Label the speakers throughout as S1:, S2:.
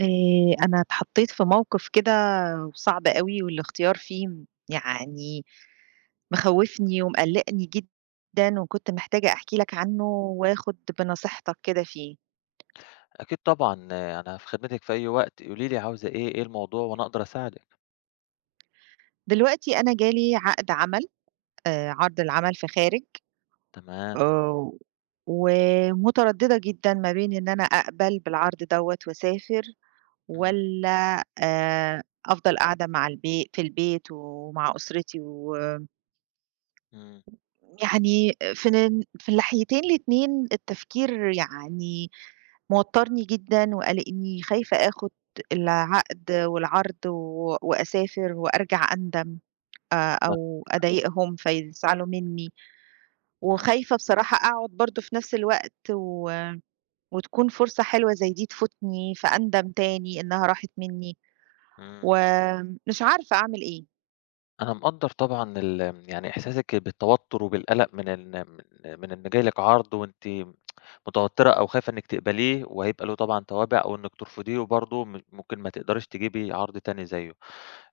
S1: أنا اتحطّيت في موقف كده صعب أوي والاختيار فيه يعني مخوّفني ومقلّقني جدًا، وكنت محتاجة أحكي لك عنه وآخُد بنصيحتك كده فيه.
S2: أكيد طبعًا، آه، أنا في خدمتِك في أي وقت، قولي لي عاوزة إيه، إيه الموضوع وأنا أقدر أساعدِك.
S1: دلوقتي أنا جالي عقد عمل عرض العمل في خارج،
S2: تمام،
S1: آآ ومتردّدة جدًا ما بين إن أنا أقبل بالعرض دوّة وأسافر،
S2: إمم،
S1: والّا أفضل قاعدة مع البي في البيت ومع أسرتي، و
S2: إمم،
S1: يعني في الناحيتين الاتنين التفكير يعني موتّرني جدًا وقلقني، خايفة آخُد العقد والعرض و وأسافر وأرجع أندم، أو أضايقهم فيزعلوا منّي،
S2: إمم،
S1: وخايفة بصراحة أقعُد برضه في نفس الوقت و وتكون فرصة حلوة زي دي تفوتني فأندم تاني إنّها راحت منّي،
S2: إمم.
S1: ومش عارفة أعمل إيه.
S2: أنا مقدّر طبعًا يعني إحساسِك بالتوتُّر وبالقلق من إن جاي لِك عرض وأنتِ متوتِّرة أو خايفة إنِّك تقبليه، وهيبقى له طبعًا توابع أو إنِّك ترفضيه وبرضه ممكن ما تقدريش تجيبي عرض تاني زيّه.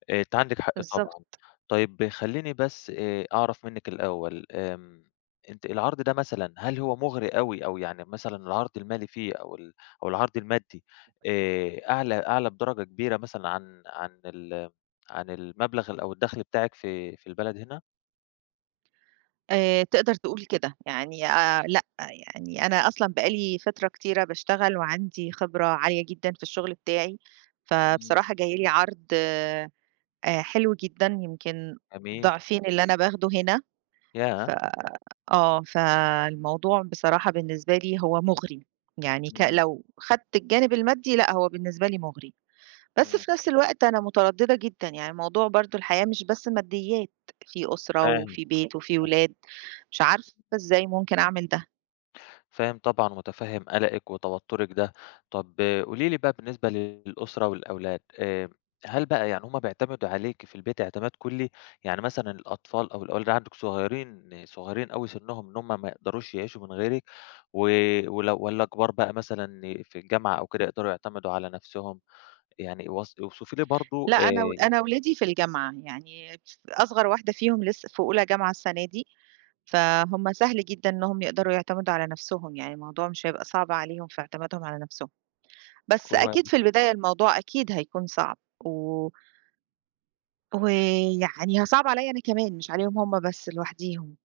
S2: أنتِ عندِك حق
S1: بالضبط.
S2: طبعًا. طيب خلّيني بس أعرف منِّك الأول. أنتِ العرض ده مثلًا هل هو مُغري أوي أو يعني مثلًا العرض المالي فيه أو العرض المادّي أعلى بدرجة كبيرة مثلًا عن المبلغ أو الدخل بتاعِك في في البلد هنا؟
S1: تقدر تقول كده، يعني لأ، يعني أنا أصلًا بقى لي فترة كتيرة باشتغل وعندي خبرة عالية جدًا في الشغل بتاعي،
S2: إمم،
S1: فبصراحة جاي لي عرض حلو جدًا يمكن
S2: جميل،
S1: ضعفين اللي أنا باخده هنا. ف
S2: ياه!
S1: آه، فالموضوع بصراحة بالنسبة لي هو مُغري، يعني
S2: إمم،
S1: لو خدت الجانب المادي، لأ، هو بالنسبة لي مُغري، بس
S2: إمم،
S1: في نفس الوقت أنا مترددة جدًا، يعني موضوع برضه الحياة مش بس ماديات، في أسرة
S2: فاهم.
S1: وفي بيت وفي ولاد. مش عارفة إزاي ممكن أعمل ده.
S2: فاهم طبعًا ومتفهم قلقِك وتوتُّرِك ده. طَب قولي لي بقى بالنسبة للأسرة والأولاد، هل بقى يعني هُم بيعتمدوا عليكِ في البيت اعتماد كلّي؟ يعني مثلًا الأطفال أو الأولاد عندِك صغيرين صغيرين أوي سِنّهم إن هُم ما يقدروش يعيشوا من غيرِك و والّا كبار بقى مثلًا في الجامعة أو كده يقدروا يعتمدوا على نَفْسهم؟ يعني اوصفي لي برضه
S1: لأ، أنا ولادي في الجامعة، يعني أصغر واحدة فيهم لسه في أولى جامعة السنة دي،
S2: إمم،
S1: فهُم سهل جدًا إنّهم يقدروا يعتمدوا على نَفْسهم، يعني الموضوع مش هيبقى صعب عليهم في اعتمادهم على نَفْسهم، بس
S2: كوي
S1: أكيد في البداية الموضوع أكيد هيكون صعب، و ويعني صعب عليّا أنا كمان مش عليهم هُم بس لوحديهم.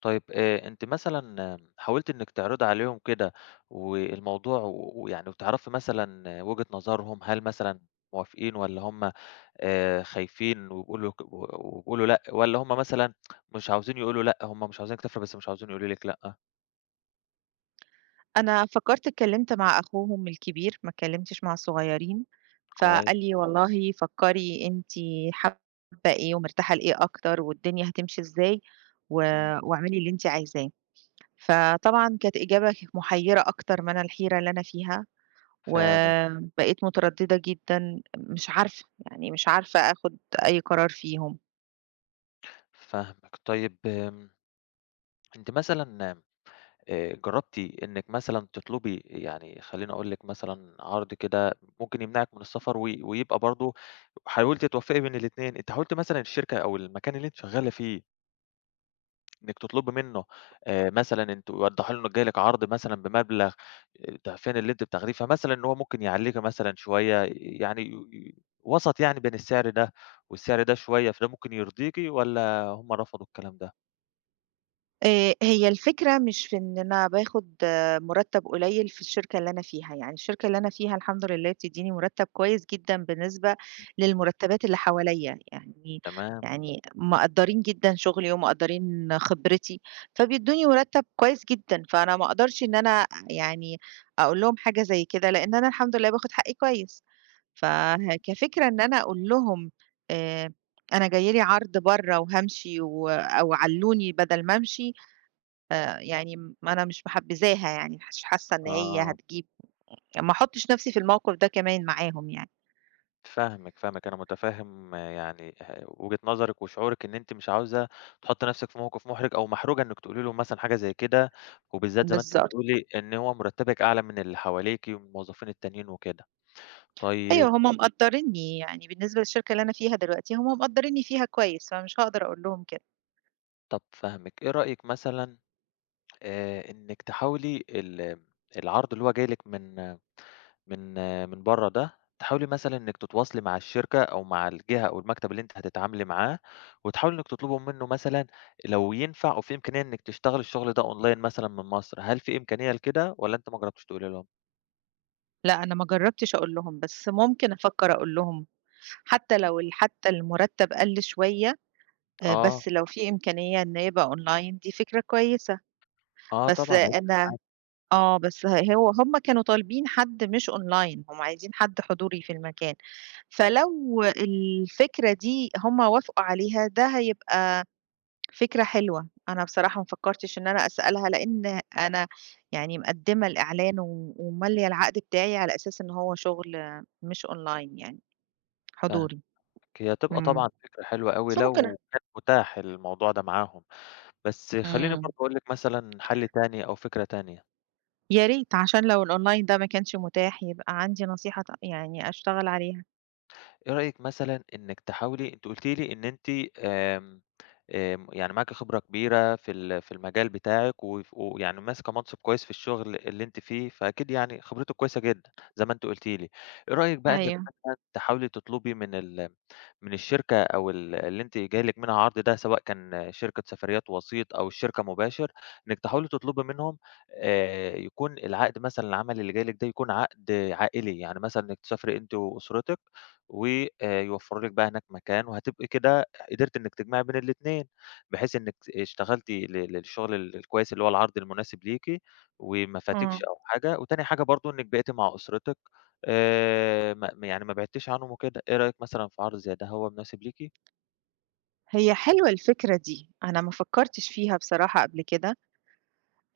S2: طيب. أنتِ مثلًا حاولتِ إنِّك تعرضي عليهم كده والموضوع ويعني وتعرفي مثلًا وجهة نظرهم، هل مثلًا موافقين والّا هم خايفين وبيقولوا ك و وبيقولوا لأ، والّا هم مثلًا مش عاوزين يقولوا لأ، هم مش عاوزينِك تفرحي بس مش عاوزين يقولوا لِك لأ؟
S1: أنا فكّرت اتكلّمت مع أخوهم الكبير، ما اتكلّمتش مع الصغيّرين،
S2: كويس،
S1: فقال لي: "والله فكّري أنتِ حابّة إيه ومرتاحة لإيه أكتر والدنيا هتمشي إزاي، و
S2: إمم،
S1: واعملي اللي أنتِ عايزاه." فطبعًا كانت إجابة محيّرة أكتر من الحيرة اللي أنا فيها،
S2: فعلًا،
S1: وبقيت متردّدة جدًا مش عارفة، يعني مش عارفة آخُد أي قرار فيهم.
S2: فاهمِك. طيب أنتِ مثلًا جرّبتِ إنِّك مثلًا تطلبي يعني خلّيني أقول لِك مثلًا عرض كده ممكن يمنعِك من السفر و ويبقى برضه حاولتِ توفّقي بين الاتنين. أنتِ حاولتِ مثلًا الشركة أو المكان اللي أنتِ شغّالة فيه إنِّك تطلبي منه مثلًا أنتم وضّحوا له إنه جاي لِك عرض مثلًا بمبلغ ضعفين اللي أنتِ بتاخديه، فمثلًا إن هو ممكن يعلّيكِ مثلًا شوية يعني ي ي وسط يعني بين السعر ده والسعر ده شوية، فده ممكن يرضيكِ والّا هم رفضوا الكلام ده؟
S1: هي الفكرة مش في إن أنا باخد مُرتّب قليل في الشركة اللي أنا فيها، يعني الشركة اللي أنا فيها الحمد لله بتدّيني مُرتّب كويس جدًا بالنسبة للمُرتّبات اللي حواليّا، يعني
S2: تمام،
S1: يعني مقدّرين جدًا شُغلي ومقدّرين خبرتي، فبيدّوني مُرتّب كويس جدًا، فأنا ما أقدرش إن أنا يعني أقول لهم حاجة زي كده، لإن أنا الحمد لله باخد حقّي كويس. فه كفكرة إن أنا أقول لهم آآ أنا جاي لي عرض برّه وهامشي، أو علّوني بدل ما أمشي، يعني ما أنا مش محبذاها يعني، مش حاسة إن هي
S2: آه.
S1: هتجيب، يعني ما أحطش نفسي في الموقف ده كمان معاهم يعني.
S2: فاهمِك، فاهمِك. أنا متفهم آه، يعني وجهة نظرِك وشعورِك إن أنتِ مش عاوزة تحطّي نفسِك في موقف محرج أو محرجة إنِّك تقولي له مثلًا حاجة زي كده، وبالذات زي ما أنتِ
S1: بالضبط.
S2: بتقولي إن هو مرتبِّك أعلى من اللي حواليكِ ومن الموظفين التانيين وكده.
S1: أيوه،
S2: طيب،
S1: هم مقدّرينّي، يعني بالنسبة للشركة اللي أنا فيها دلوقتي، هم مقدّرينّي فيها كويس، فمش هاقدر أقول لهم كده.
S2: طَب فاهمِك. إيه رأيِك مثلًا إنِّك تحاولي العرض اللي هو جاي لِك من من برّه ده، تحاولي مثلًا إنِّك تتواصلي مع الشركة أو مع الجهة أو المكتب اللي أنتِ هتتعاملي معاه، وتحاولي إنِّك تطلبوا منه مثلًا لو ينفع أو في إمكانية إنِّك تشتغلي الشغل ده أونلاين مثلًا من مصر، هل في إمكانية لكده والّا أنتِ ما جرّبتيش تقولي لهم؟
S1: لأ، أنا ما جرّبتش أقول لهم، بس ممكن أفكّر أقول لهم، حتى لو ال حتى المرتّب قَل شوية،
S2: آه،
S1: بس لو في إمكانية إنه يبقى online دي فكرة كويسة،
S2: آه
S1: بس
S2: طبعًا هيفرق
S1: أنا
S2: معاكِ.
S1: آه، بس ه هو هم كانوا طالبين حد مش online، هم عايزين حد حضوري في المكان، فلو الفكرة دي هم وافقوا عليها ده هيبقى فكرة حلوة، أنا بصراحة ما فكّرتش إن أنا أسألها لإن أنا يعني مقدّمة الإعلان و ومالية العقد بتاعي على أساس إن هو شغل مش online، يعني
S2: فاهمِك.
S1: حضوري.
S2: هي هتبقى طبعًا
S1: إمم.
S2: فكرة حلوة أوي
S1: بس ممكن.
S2: لو كان متاح الموضوع ده معاهم، بس خلّيني
S1: إمم.
S2: برضه أقول لِك مثلًا حَل تاني أو فكرة تانية.
S1: يا ريت عشان لو الonline ده ما كانش متاح يبقى عندي نصيحة يعني أشتغل عليها.
S2: إيه رأيِك مثلًا إنِّك تحاولي؟ أنتِ قُلتِ لي إن أنتِ آمم، آمم، يعني معاكِ خبرة كبيرة في المجال بتاعِك ويعني ماسكة منصب كويس في الشغل اللي أنتِ فيه، فأكيد يعني خبرتِك كويسة جدًا زي ما أنتِ قُلتِ لي. إيه رأيِك بقى إنِّك
S1: أيوه،
S2: مثلًا تحاولي تطلبي من الشركة أو ال اللي أنتِ جاي لِك منها عرض ده، سواء كان شركة سفريات وسيط أو الشركة مباشر، إنِّك تحاولي تطلبي منهم يكون العقد مثلًا العمل اللي جاي لِك ده يكون عقد عائلي، يعني مثلًا إنِّك تسافري أنتِ وأسرتِك وآآ يوفّروا لِك بقى هناك مكان، وهتبقي كده قدرتِ إنِّك تجمعي بين الاتنين، بحيث إنِّك اشتغلتِ للشغل الكويس اللي هو العرض المناسب ليكِ، وما فاتكش
S1: آه.
S2: أو حاجة، وتاني حاجة برضه إنِّك بقيتِ مع أسرتِك، يعني ما بعدتيش عنهم وكده. إيه رأيِك مثلًا في عرض زي ده هو مناسب ليكِ؟
S1: هي حلوة الفكرة دي، أنا ما فكّرتش فيها بصراحة قبل كده،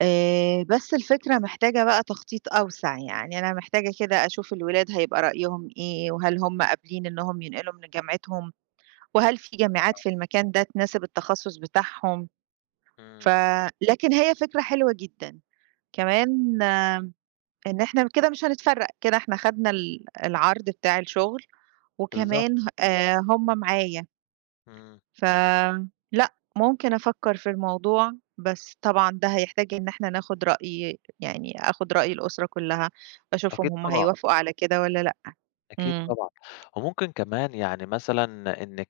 S1: بس الفكرة محتاجة بقى تخطيط أوسع، يعني أنا محتاجة كده أشوف الولاد هيبقى رأيهم إيه، وهل هم قابلين إنهم ينقلوا من جامعتهم، وهل في جامعات في المكان ده تناسب التخصُّص بتاعهم، ف
S2: إمم،
S1: لكن هي فكرة حلوة جدًا، كمان آه، إن إحنا كده مش هنتفرّق، كده إحنا خدنا العرض بتاع الشغل،
S2: بالضبط،
S1: وكمان ه هم معايا.
S2: إمم،
S1: ف لأ، ممكن أفكّر في الموضوع، بس طبعًا ده هيحتاج إن إحنا ناخُد رأي، يعني آخُد رأي الأسرة كُلّها،
S2: أكيد
S1: أشوفهم هم
S2: طبعًا.
S1: هيوافقوا على كده والّا لأ.
S2: أكيد
S1: إمم.
S2: طبعًا. وممكن كمان يعني مثلًا إنِّك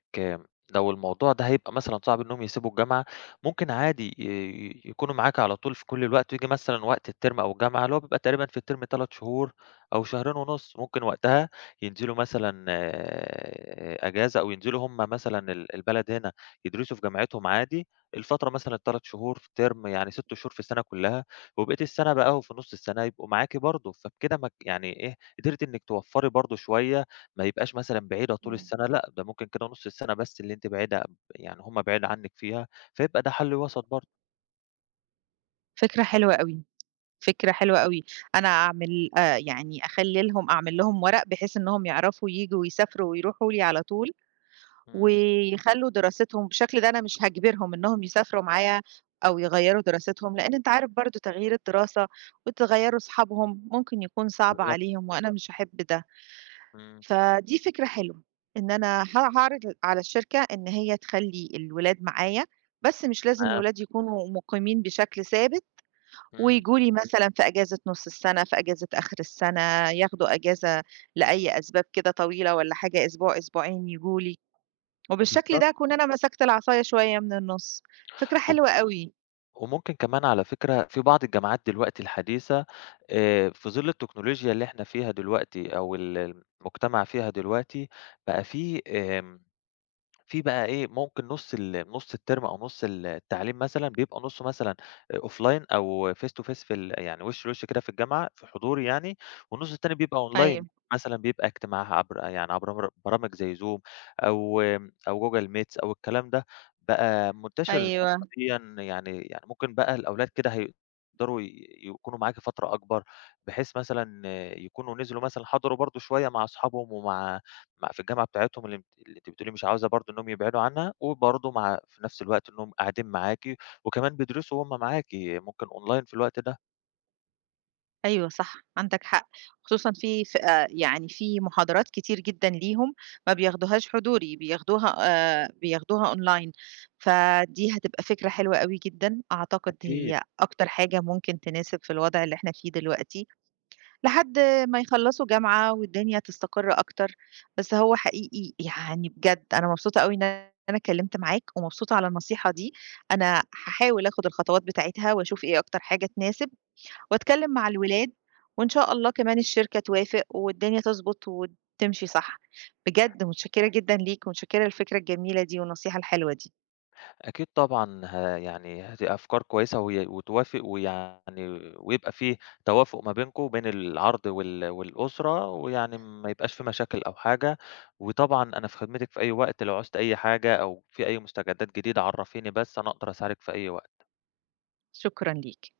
S2: لو الموضوع ده هيبقى مثلًا صعب إنّهم يسيبوا الجامعة، ممكن عادي يكونوا معاك على طول في كل الوقت، وييجي مثلًا وقت الترم أو الجامعة اللي هو بيبقى تقريبًا في الترم 3 شهور أو شهرين ونُص، ممكن وقتها ينزلوا مثلًا آه، أجازة أو ينزلوا هم مثلًا البلد هنا يدرسوا في جامعتهم عادي. الفترة مثلًا ال3 شهور في الترم يعني 6 شهور في السنة كلّها، وبقية السنة بقى وفي نُص السنة يبقوا معاكِ برضه، فبكده ما ك يعني إيه قدرتِ إنِّك توفّري برضه شوية، ما يبقاش مثلًا بعيدة طول
S1: إمم.
S2: السنة، لأ، ده ممكن كده نُص السنة بس اللي أنتِ بعيدة، يعني هم بعيد عنِّك فيها، فيبقى ده حل وسط برضه.
S1: فكرة حلوة أوي، فكرة حلوة أوي. أنا أعمل يعني أخلّي لهم أعمل لهم ورق بحيث إنّهم يعرفوا ييجوا ويسافروا ويروحوا لي على طول،
S2: إمم،
S1: ويخلّوا دراستهم بالشكل ده، أنا مش هاجبرهم إنّهم يسافروا معايا أو يغيّروا دراستهم، لإن أنت عارف برضه تغيير الدراسة وتغيّروا صحابهم ممكن يكون صعب
S2: بالضبط،
S1: عليهم وأنا مش هاحب ده.
S2: إمم،
S1: فدي فكرة حلوة، إن أنا هاعرض على الشركة إن هي تخلّي الولاد معايا، بس مش لازم
S2: تمام،
S1: الولاد يكونوا مُقيمين بشكل ثابت،
S2: إمم،
S1: وييجوا لي مثلًا في أجازة نُص السنة، في أجازة آخر السنة، ياخدوا أجازة لأي أسباب كده طويلة والّا حاجة أسبوع، أسبوعين ييجوا لي. وبالشكل
S2: بالضبط.
S1: ده أكون أنا مسكت العصاية شوية من النُص، فكرة
S2: وم
S1: حلوة أوي.
S2: وممكن كمان على فكرة في بعض الجامعات دلوقتي الحديثة، في ظل التكنولوجيا اللي إحنا فيها دلوقتي أو ال المجتمع فيها دلوقتي، بقى في في بقى إيه، ممكن نُص الترم أو نُص التعليم مثلًا، بيبقى نُصّه مثلًا offline أو face to face في ال يعني وِش لوِش كده في الجامعة، في حضوري يعني، والنُص التاني بيبقى online
S1: أيوه،
S2: مثلًا، بيبقى اجتماع عبر يعني عبر برامج زي Zoom أو أو Google Meets أو الكلام ده، بقى منتشر الفترة
S1: أيوه،
S2: ديًّا، يعني ممكن بقى الأولاد كده هيقدروا يكونوا معاكِ فترة أكبر، بحيث مثلًا يكونوا نزلوا مثلًا حضروا برضه شوية مع أصحابهم ومع في الجامعة بتاعتهم اللي أنتِ بتقولي مش عاوزة برضه إنّهم يبعدوا عنها، وبرضه مع في نفس الوقت إنّهم قاعدين معاكِ، وكمان بيدرسوا وهُم معاكِ، ممكن أونلاين في الوقت ده.
S1: أيوه صح، عندك حق. خصوصًا في فئة يعني في محاضرات كتير جدًا ليهم ما بياخدوهاش حضوري، بياخدوها online، فدي هتبقى فكرة حلوة أوي جدًا، أعتقد
S2: أكيد.
S1: هي أكتر حاجة ممكن تناسب في الوضع اللي إحنا فيه دلوقتي. لحد ما يخلّصوا جامعة والدنيا تستقر أكتر، بس هو حقيقي يعني بجد أنا مبسوطة أوي إن أنا اتكلّمت معاك، ومبسوطة على النصيحة دي، أنا هاحاول آخُد الخطوات بتاعتها وأشوف إيه أكتر حاجة تناسب، وأتكلّم مع الولاد، وإن شاء الله كمان الشركة توافق والدنيا تضبط وتمشي صح. بجد متشكّرة جدًا ليك ومتشكّرة للفكرة الجميلة دي والنصيحة الحلوة دي.
S2: أكيد طبعًا يعني هتبقى أفكار كويسة وي وتوافق ويعني ويبقى في توافق ما بينكم وبين العرض وال والأسرة، ويعني ما يبقاش في مشاكل أو حاجة، وطبعًا أنا في خدمتِك في أي وقت، لو عُزتِ أي حاجة أو في أي مستجدات جديدة عرّفيني بس، أنا أقدر أساعدِك في أي وقت.
S1: شكرًا ليك.